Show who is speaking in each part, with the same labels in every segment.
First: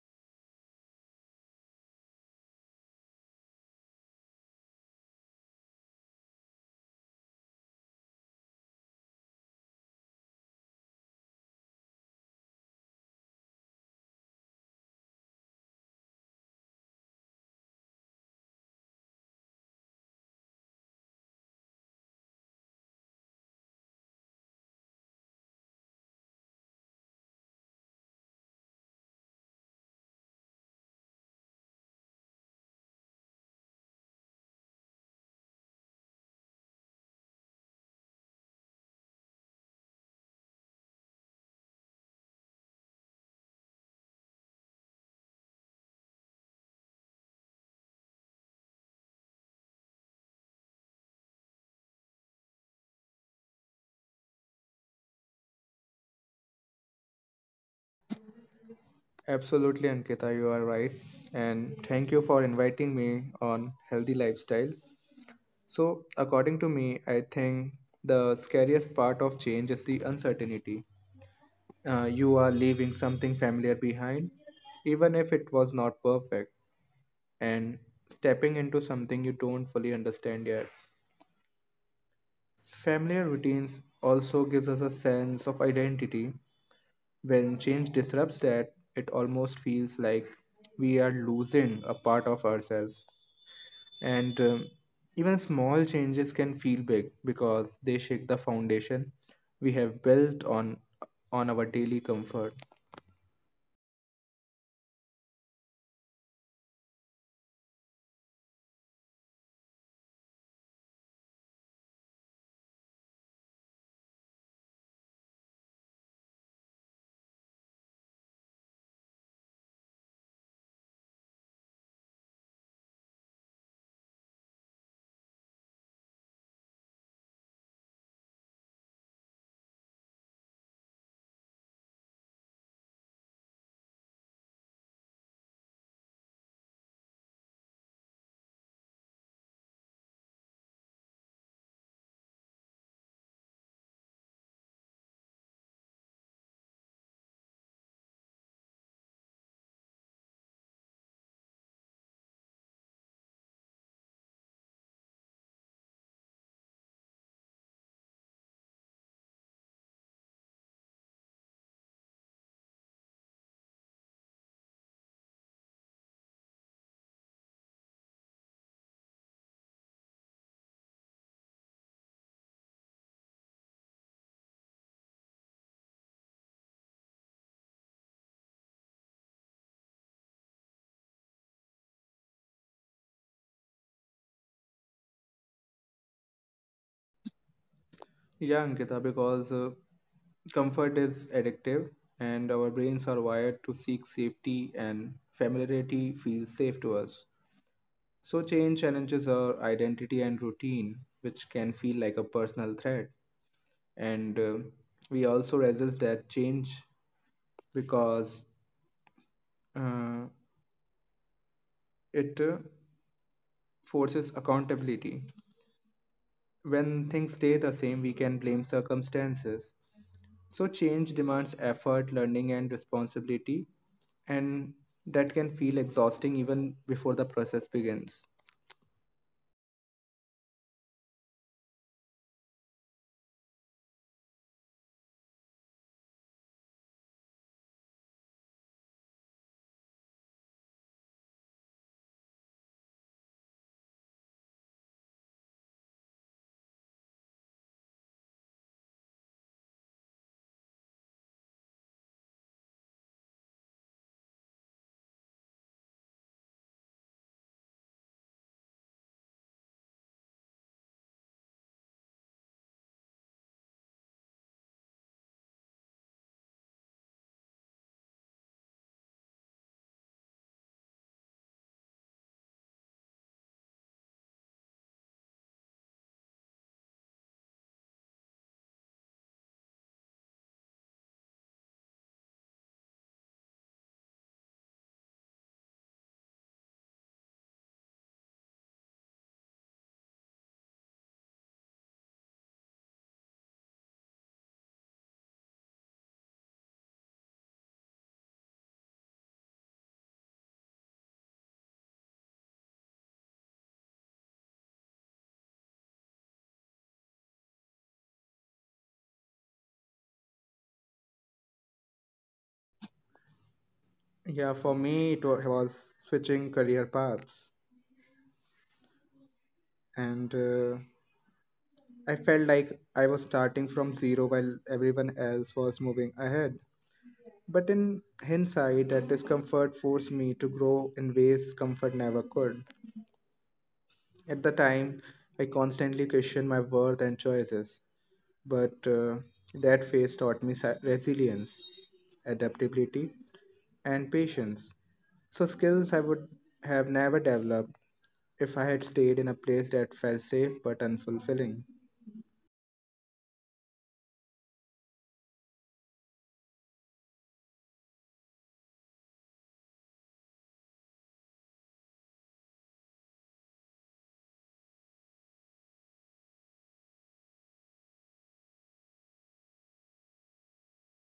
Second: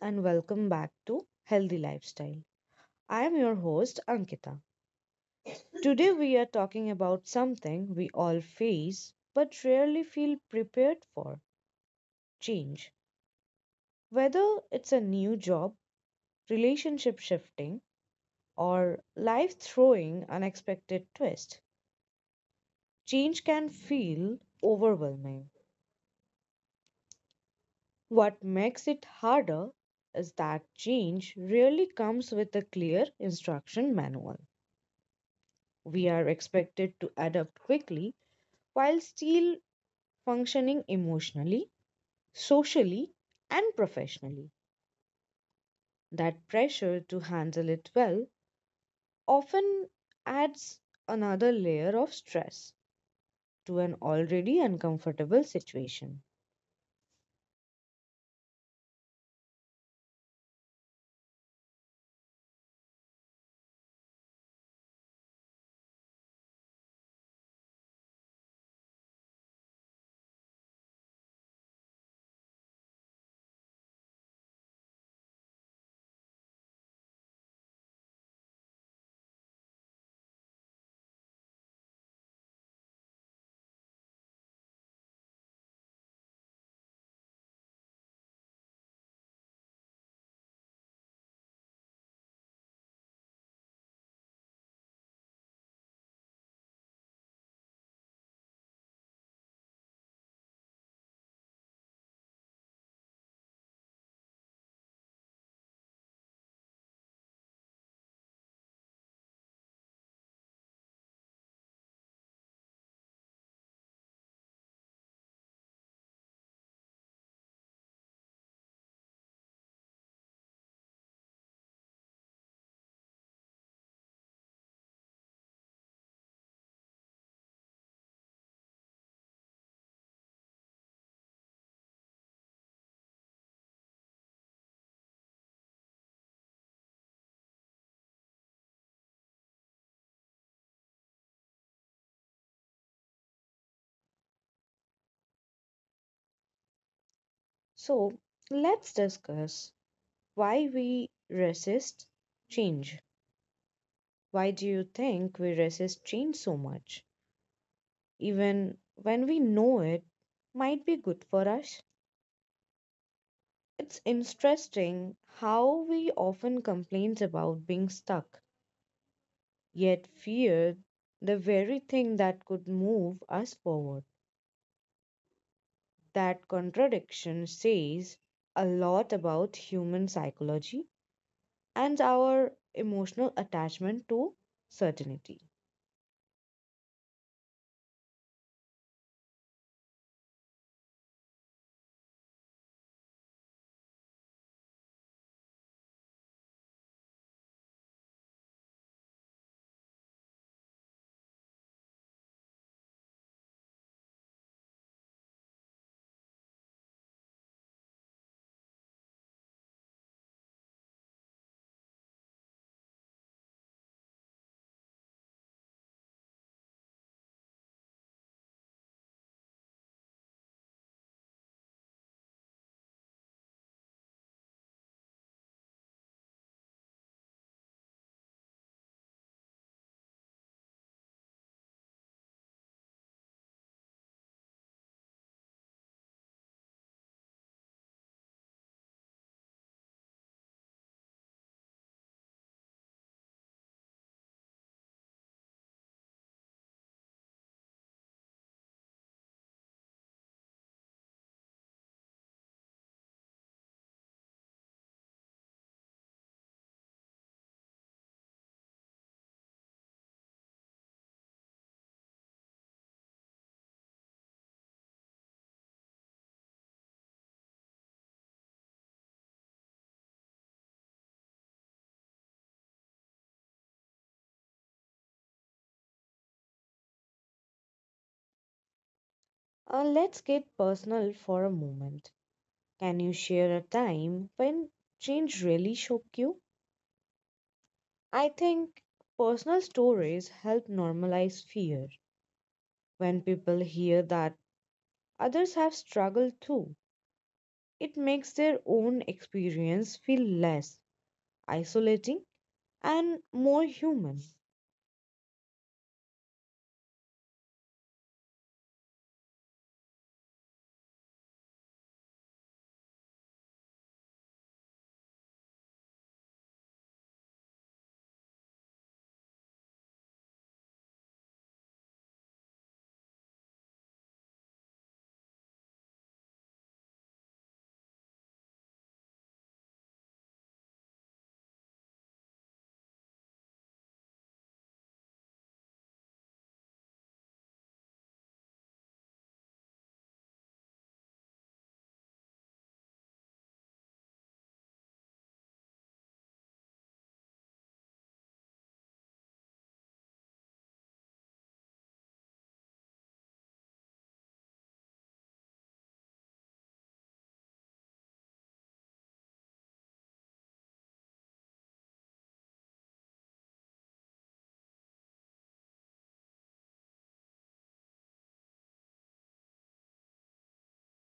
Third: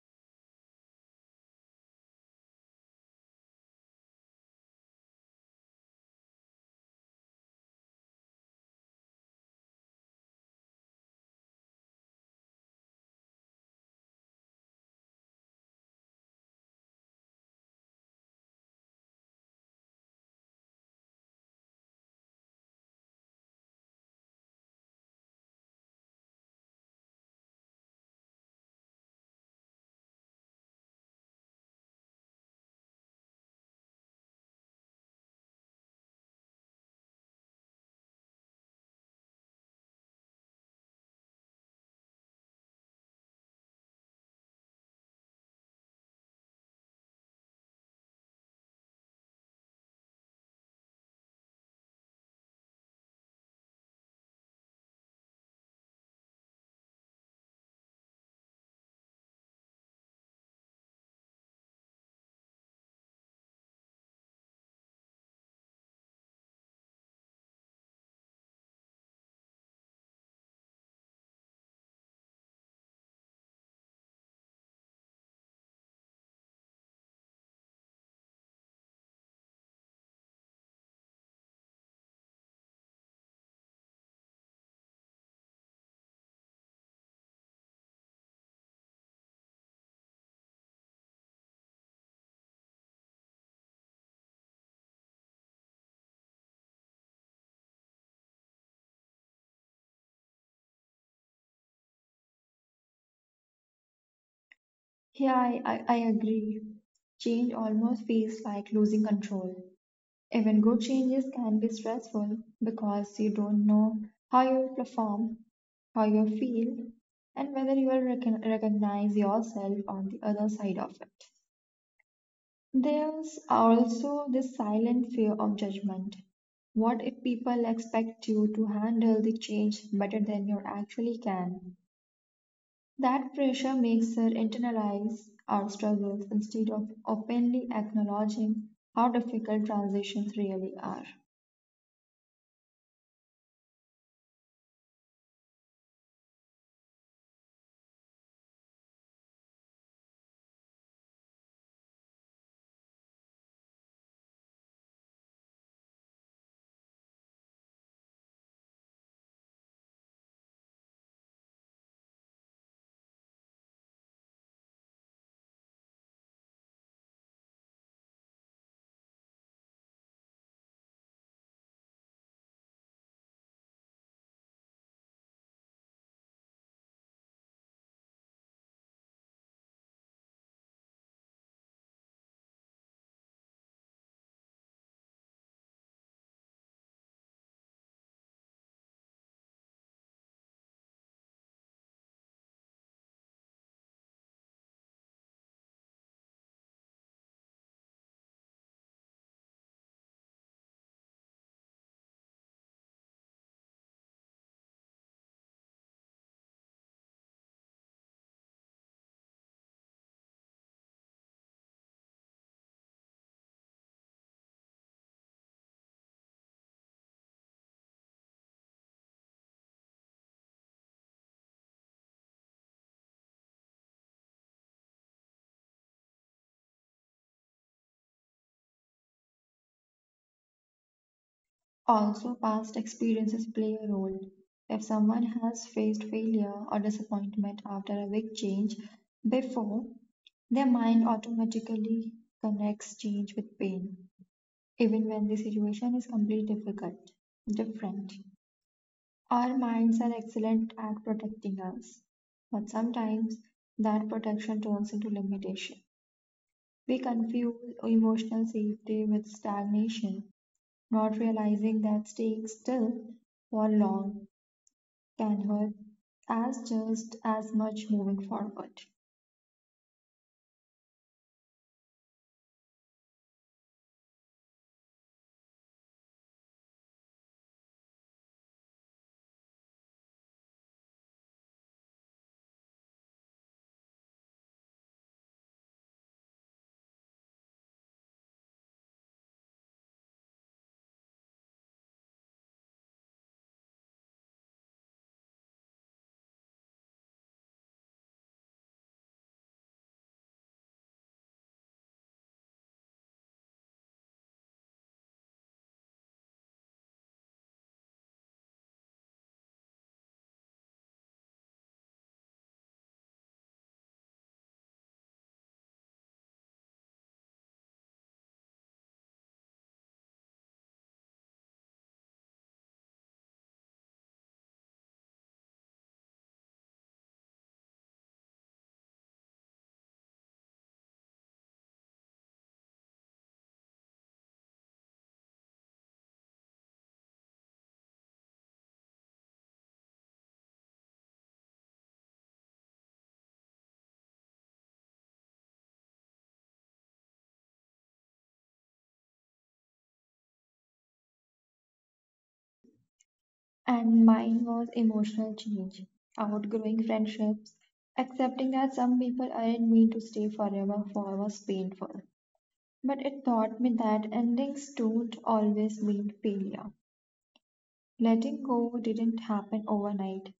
Speaker 1: and welcome back to Healthy Lifestyle. I am your host, Ankita. Today, we are talking about something we all face but rarely feel prepared for change. Whether it's a new job, relationship shifting, or life throwing unexpected twist, change can feel overwhelming. What makes it harder is that change rarely comes with a clear instruction manual. We are expected to adapt quickly while still functioning emotionally, socially, and professionally. That pressure to handle it well often adds another layer of stress to an already uncomfortable situation.
Speaker 2: Absolutely, Ankita, you are right. And thank you for inviting me on healthy lifestyle. So, according to me, I think the scariest part of change is the uncertainty. You are leaving something familiar behind, even if it was not perfect, and stepping into something you don't fully understand yet. Familiar routines also gives us a sense of identity. When change disrupts that, it almost feels like we are losing a part of ourselves. And even small changes can feel big because they shake the foundation we have built on our daily comfort.
Speaker 3: Yeah, I agree. Change almost feels like losing control. Even good changes can be stressful because you don't know how you will perform, how you will feel, and whether you will recognize yourself on the other side of it. There's also this silent fear of judgment. What if people expect you to handle the change better than you actually can? That pressure makes her internalize our struggles instead of openly acknowledging how difficult transitions really are.
Speaker 1: So, let's discuss why we resist change. Why do you think we resist change so much, even when we know it might be good for us? It's interesting how we often complain about being stuck, yet fear the very thing that could move us forward. That contradiction says a lot about human psychology and our emotional attachment to certainty.
Speaker 2: Yeah, Ankita, because comfort is addictive and our brains are wired to seek safety and familiarity feels safe to us. So change challenges our identity and routine, which can feel like a personal threat. And we also resist that change because uh, it forces accountability. When things stay the same, we can blame circumstances. So, change demands effort, learning, and responsibility, and that can feel exhausting even before the process begins.
Speaker 3: Also, past experiences play a role. If someone has faced failure or disappointment after a big change before, their mind automatically connects change with pain, even when the situation is completely difficult, different. Our minds are excellent at protecting us, but sometimes that protection turns into limitation. We confuse emotional safety with stagnation, not realizing that staying still for long can hurt as just as much moving forward.
Speaker 1: Let's get personal for a moment. Can you share a time when change really shook you? I think personal stories help normalize fear. When people hear that others have struggled too, it makes their own experience feel less isolating and more human.
Speaker 2: Yeah, for me, was switching career paths, and I felt like I was starting from zero while everyone else was moving ahead. But in hindsight, that discomfort forced me to grow in ways comfort never could. At the time, I constantly questioned my worth and choices, but that phase taught me resilience, adaptability, and patience. So, skills I would have never developed if I had stayed in a place that felt safe but unfulfilling.
Speaker 3: And mine was emotional change, outgrowing friendships, accepting that some people aren't meant to stay forever for was painful. But it taught me that endings don't always mean failure. Letting go didn't happen overnight.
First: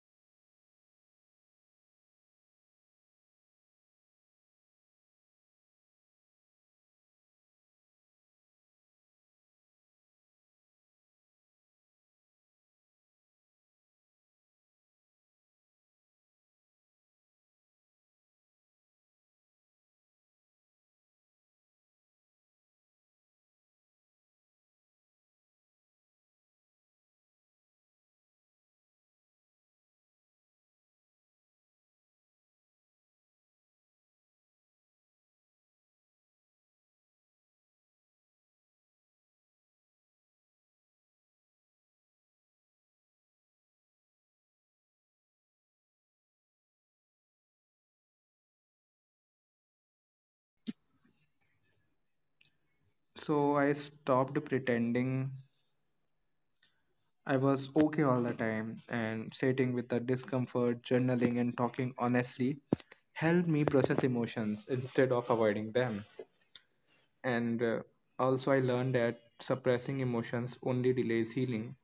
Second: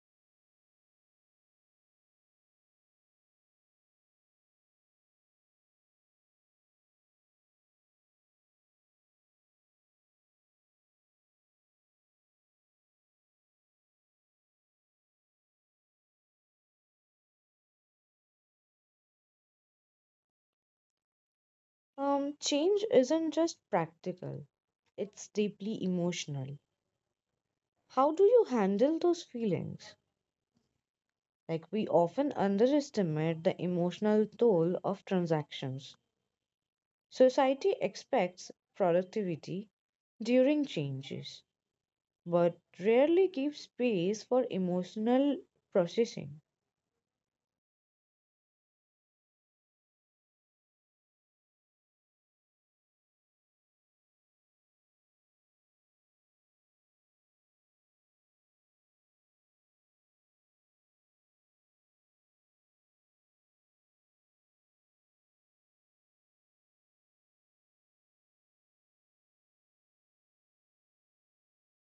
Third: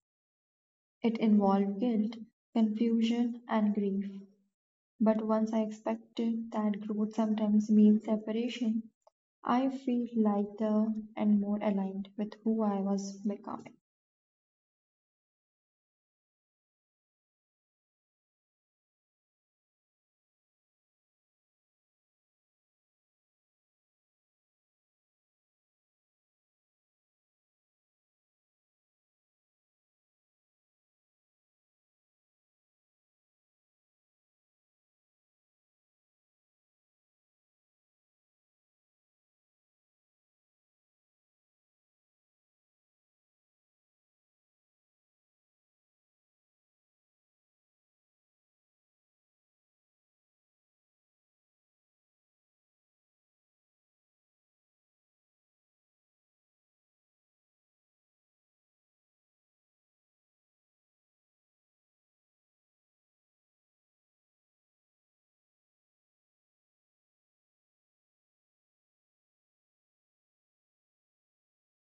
Speaker 3: It involved guilt, confusion, and grief. But once I accepted that growth sometimes means separation, I feel lighter and more aligned with who I was becoming.
Speaker 1: Change isn't just practical, it's deeply emotional. How do you handle those feelings? Like, we often underestimate the emotional toll of transactions. Society expects productivity during changes, but rarely give space for emotional processing.
Speaker 2: So, I stopped pretending I was okay all the time, and sitting with the discomfort, journaling, and talking honestly helped me process emotions instead of avoiding them. And also, I learned that suppressing emotions only delays healing.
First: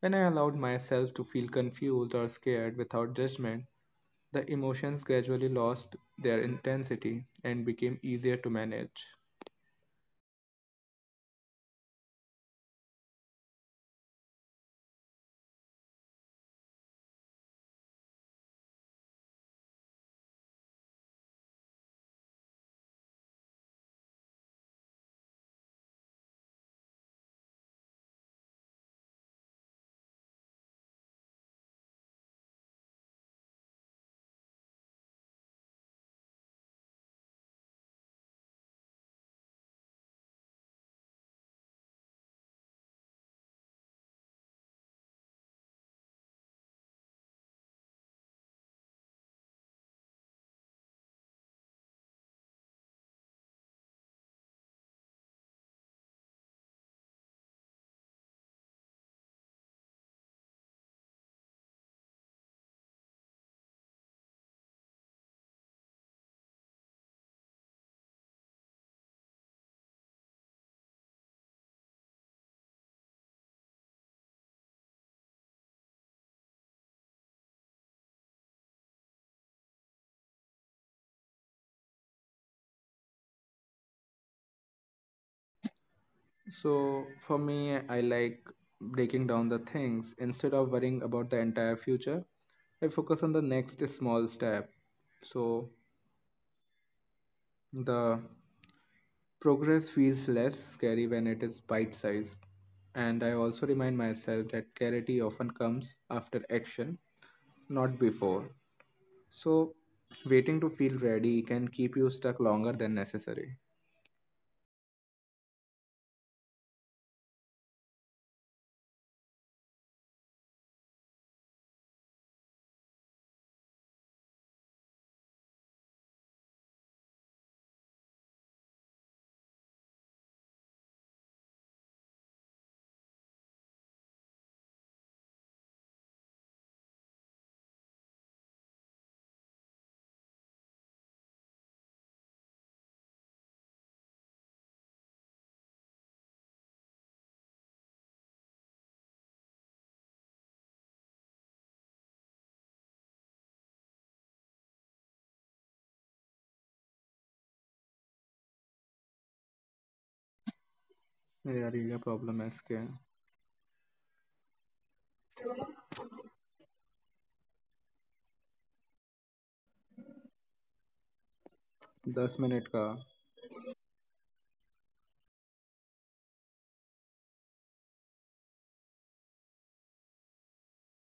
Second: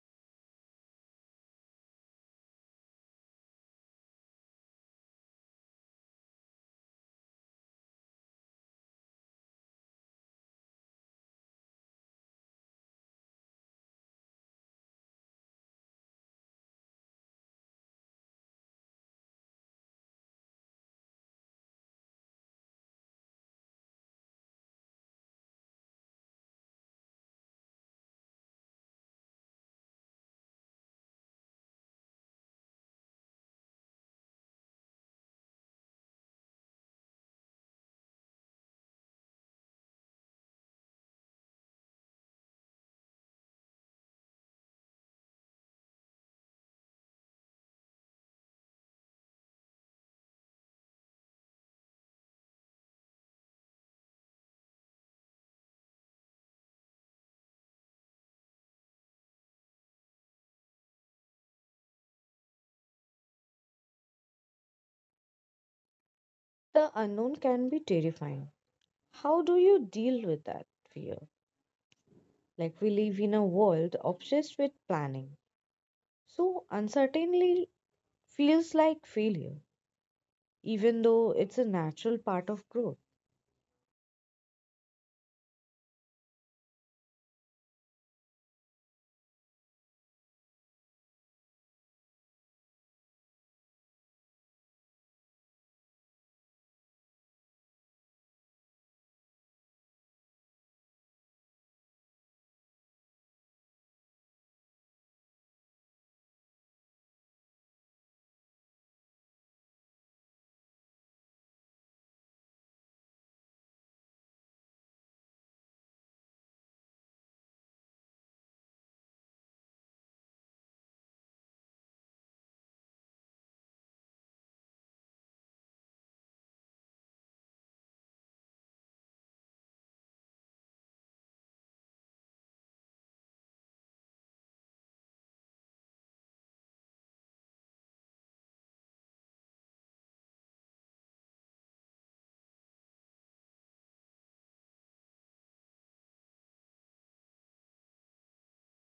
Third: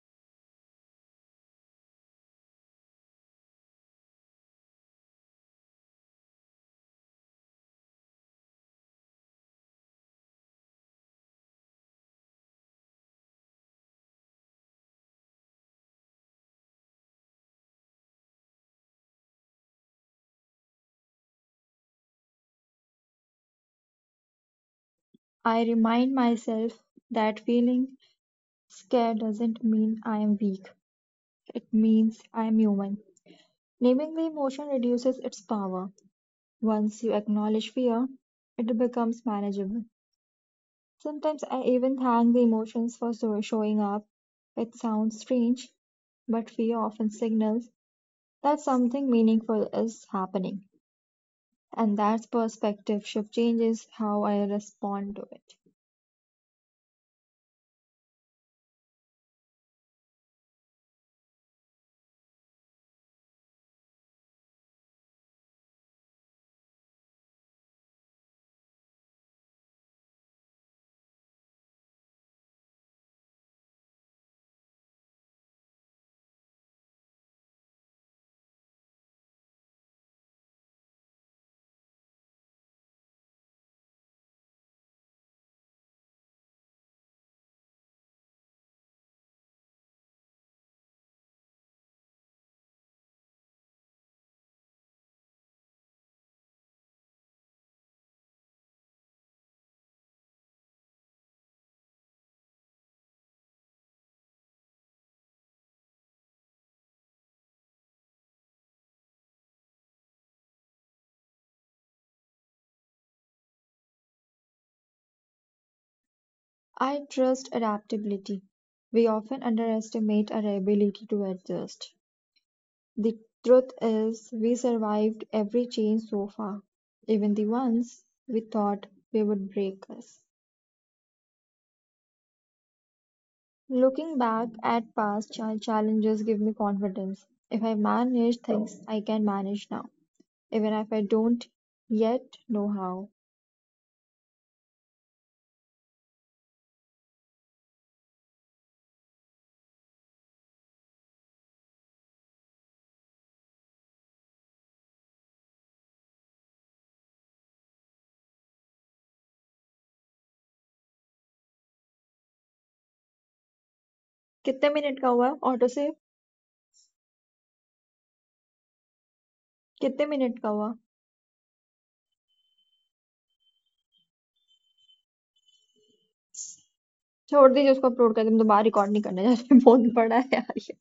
Speaker 2: When I allowed myself to feel confused or scared without judgment, the emotions gradually lost their intensity and became easier to manage.
Speaker 3: I remind myself that feeling scared doesn't mean I am weak, it means I am human. Naming the emotion reduces its power. Once you acknowledge fear, it becomes manageable. Sometimes I even thank the emotions for showing up. It sounds strange, but fear often signals that something meaningful is happening. And that perspective shift changes how I respond to it.
Speaker 1: The unknown can be terrifying. How do you deal with that fear? Like, we live in a world obsessed with planning. So, uncertainty feels like failure, even though it's a natural part of growth.
Speaker 2: So, for me, I like breaking down the things. Instead of worrying about the entire future, I focus on the next small step. So, the progress feels less scary when it is bite sized, and I also remind myself that clarity often comes after action, not before. So, waiting to feel ready can keep you stuck longer than necessary.
Speaker 3: I trust adaptability. We often underestimate our ability to adjust. The truth is, we survived every change so far, even the ones we thought we would break us. Looking back at past challenges give me confidence. If I manage things, I can manage now, even if I don't yet know how.
Speaker 2: यार ये क्या problem है इसके
Speaker 3: कितने minute का हुआ auto से कितने मिनट का हुआ
Speaker 2: दस मिनट का
Speaker 3: छोड़ दीजिए उसको अपलोड कर दे हम दोबारा रिकॉर्ड नहीं करने जा रहे बहुत बड़ा है यार ये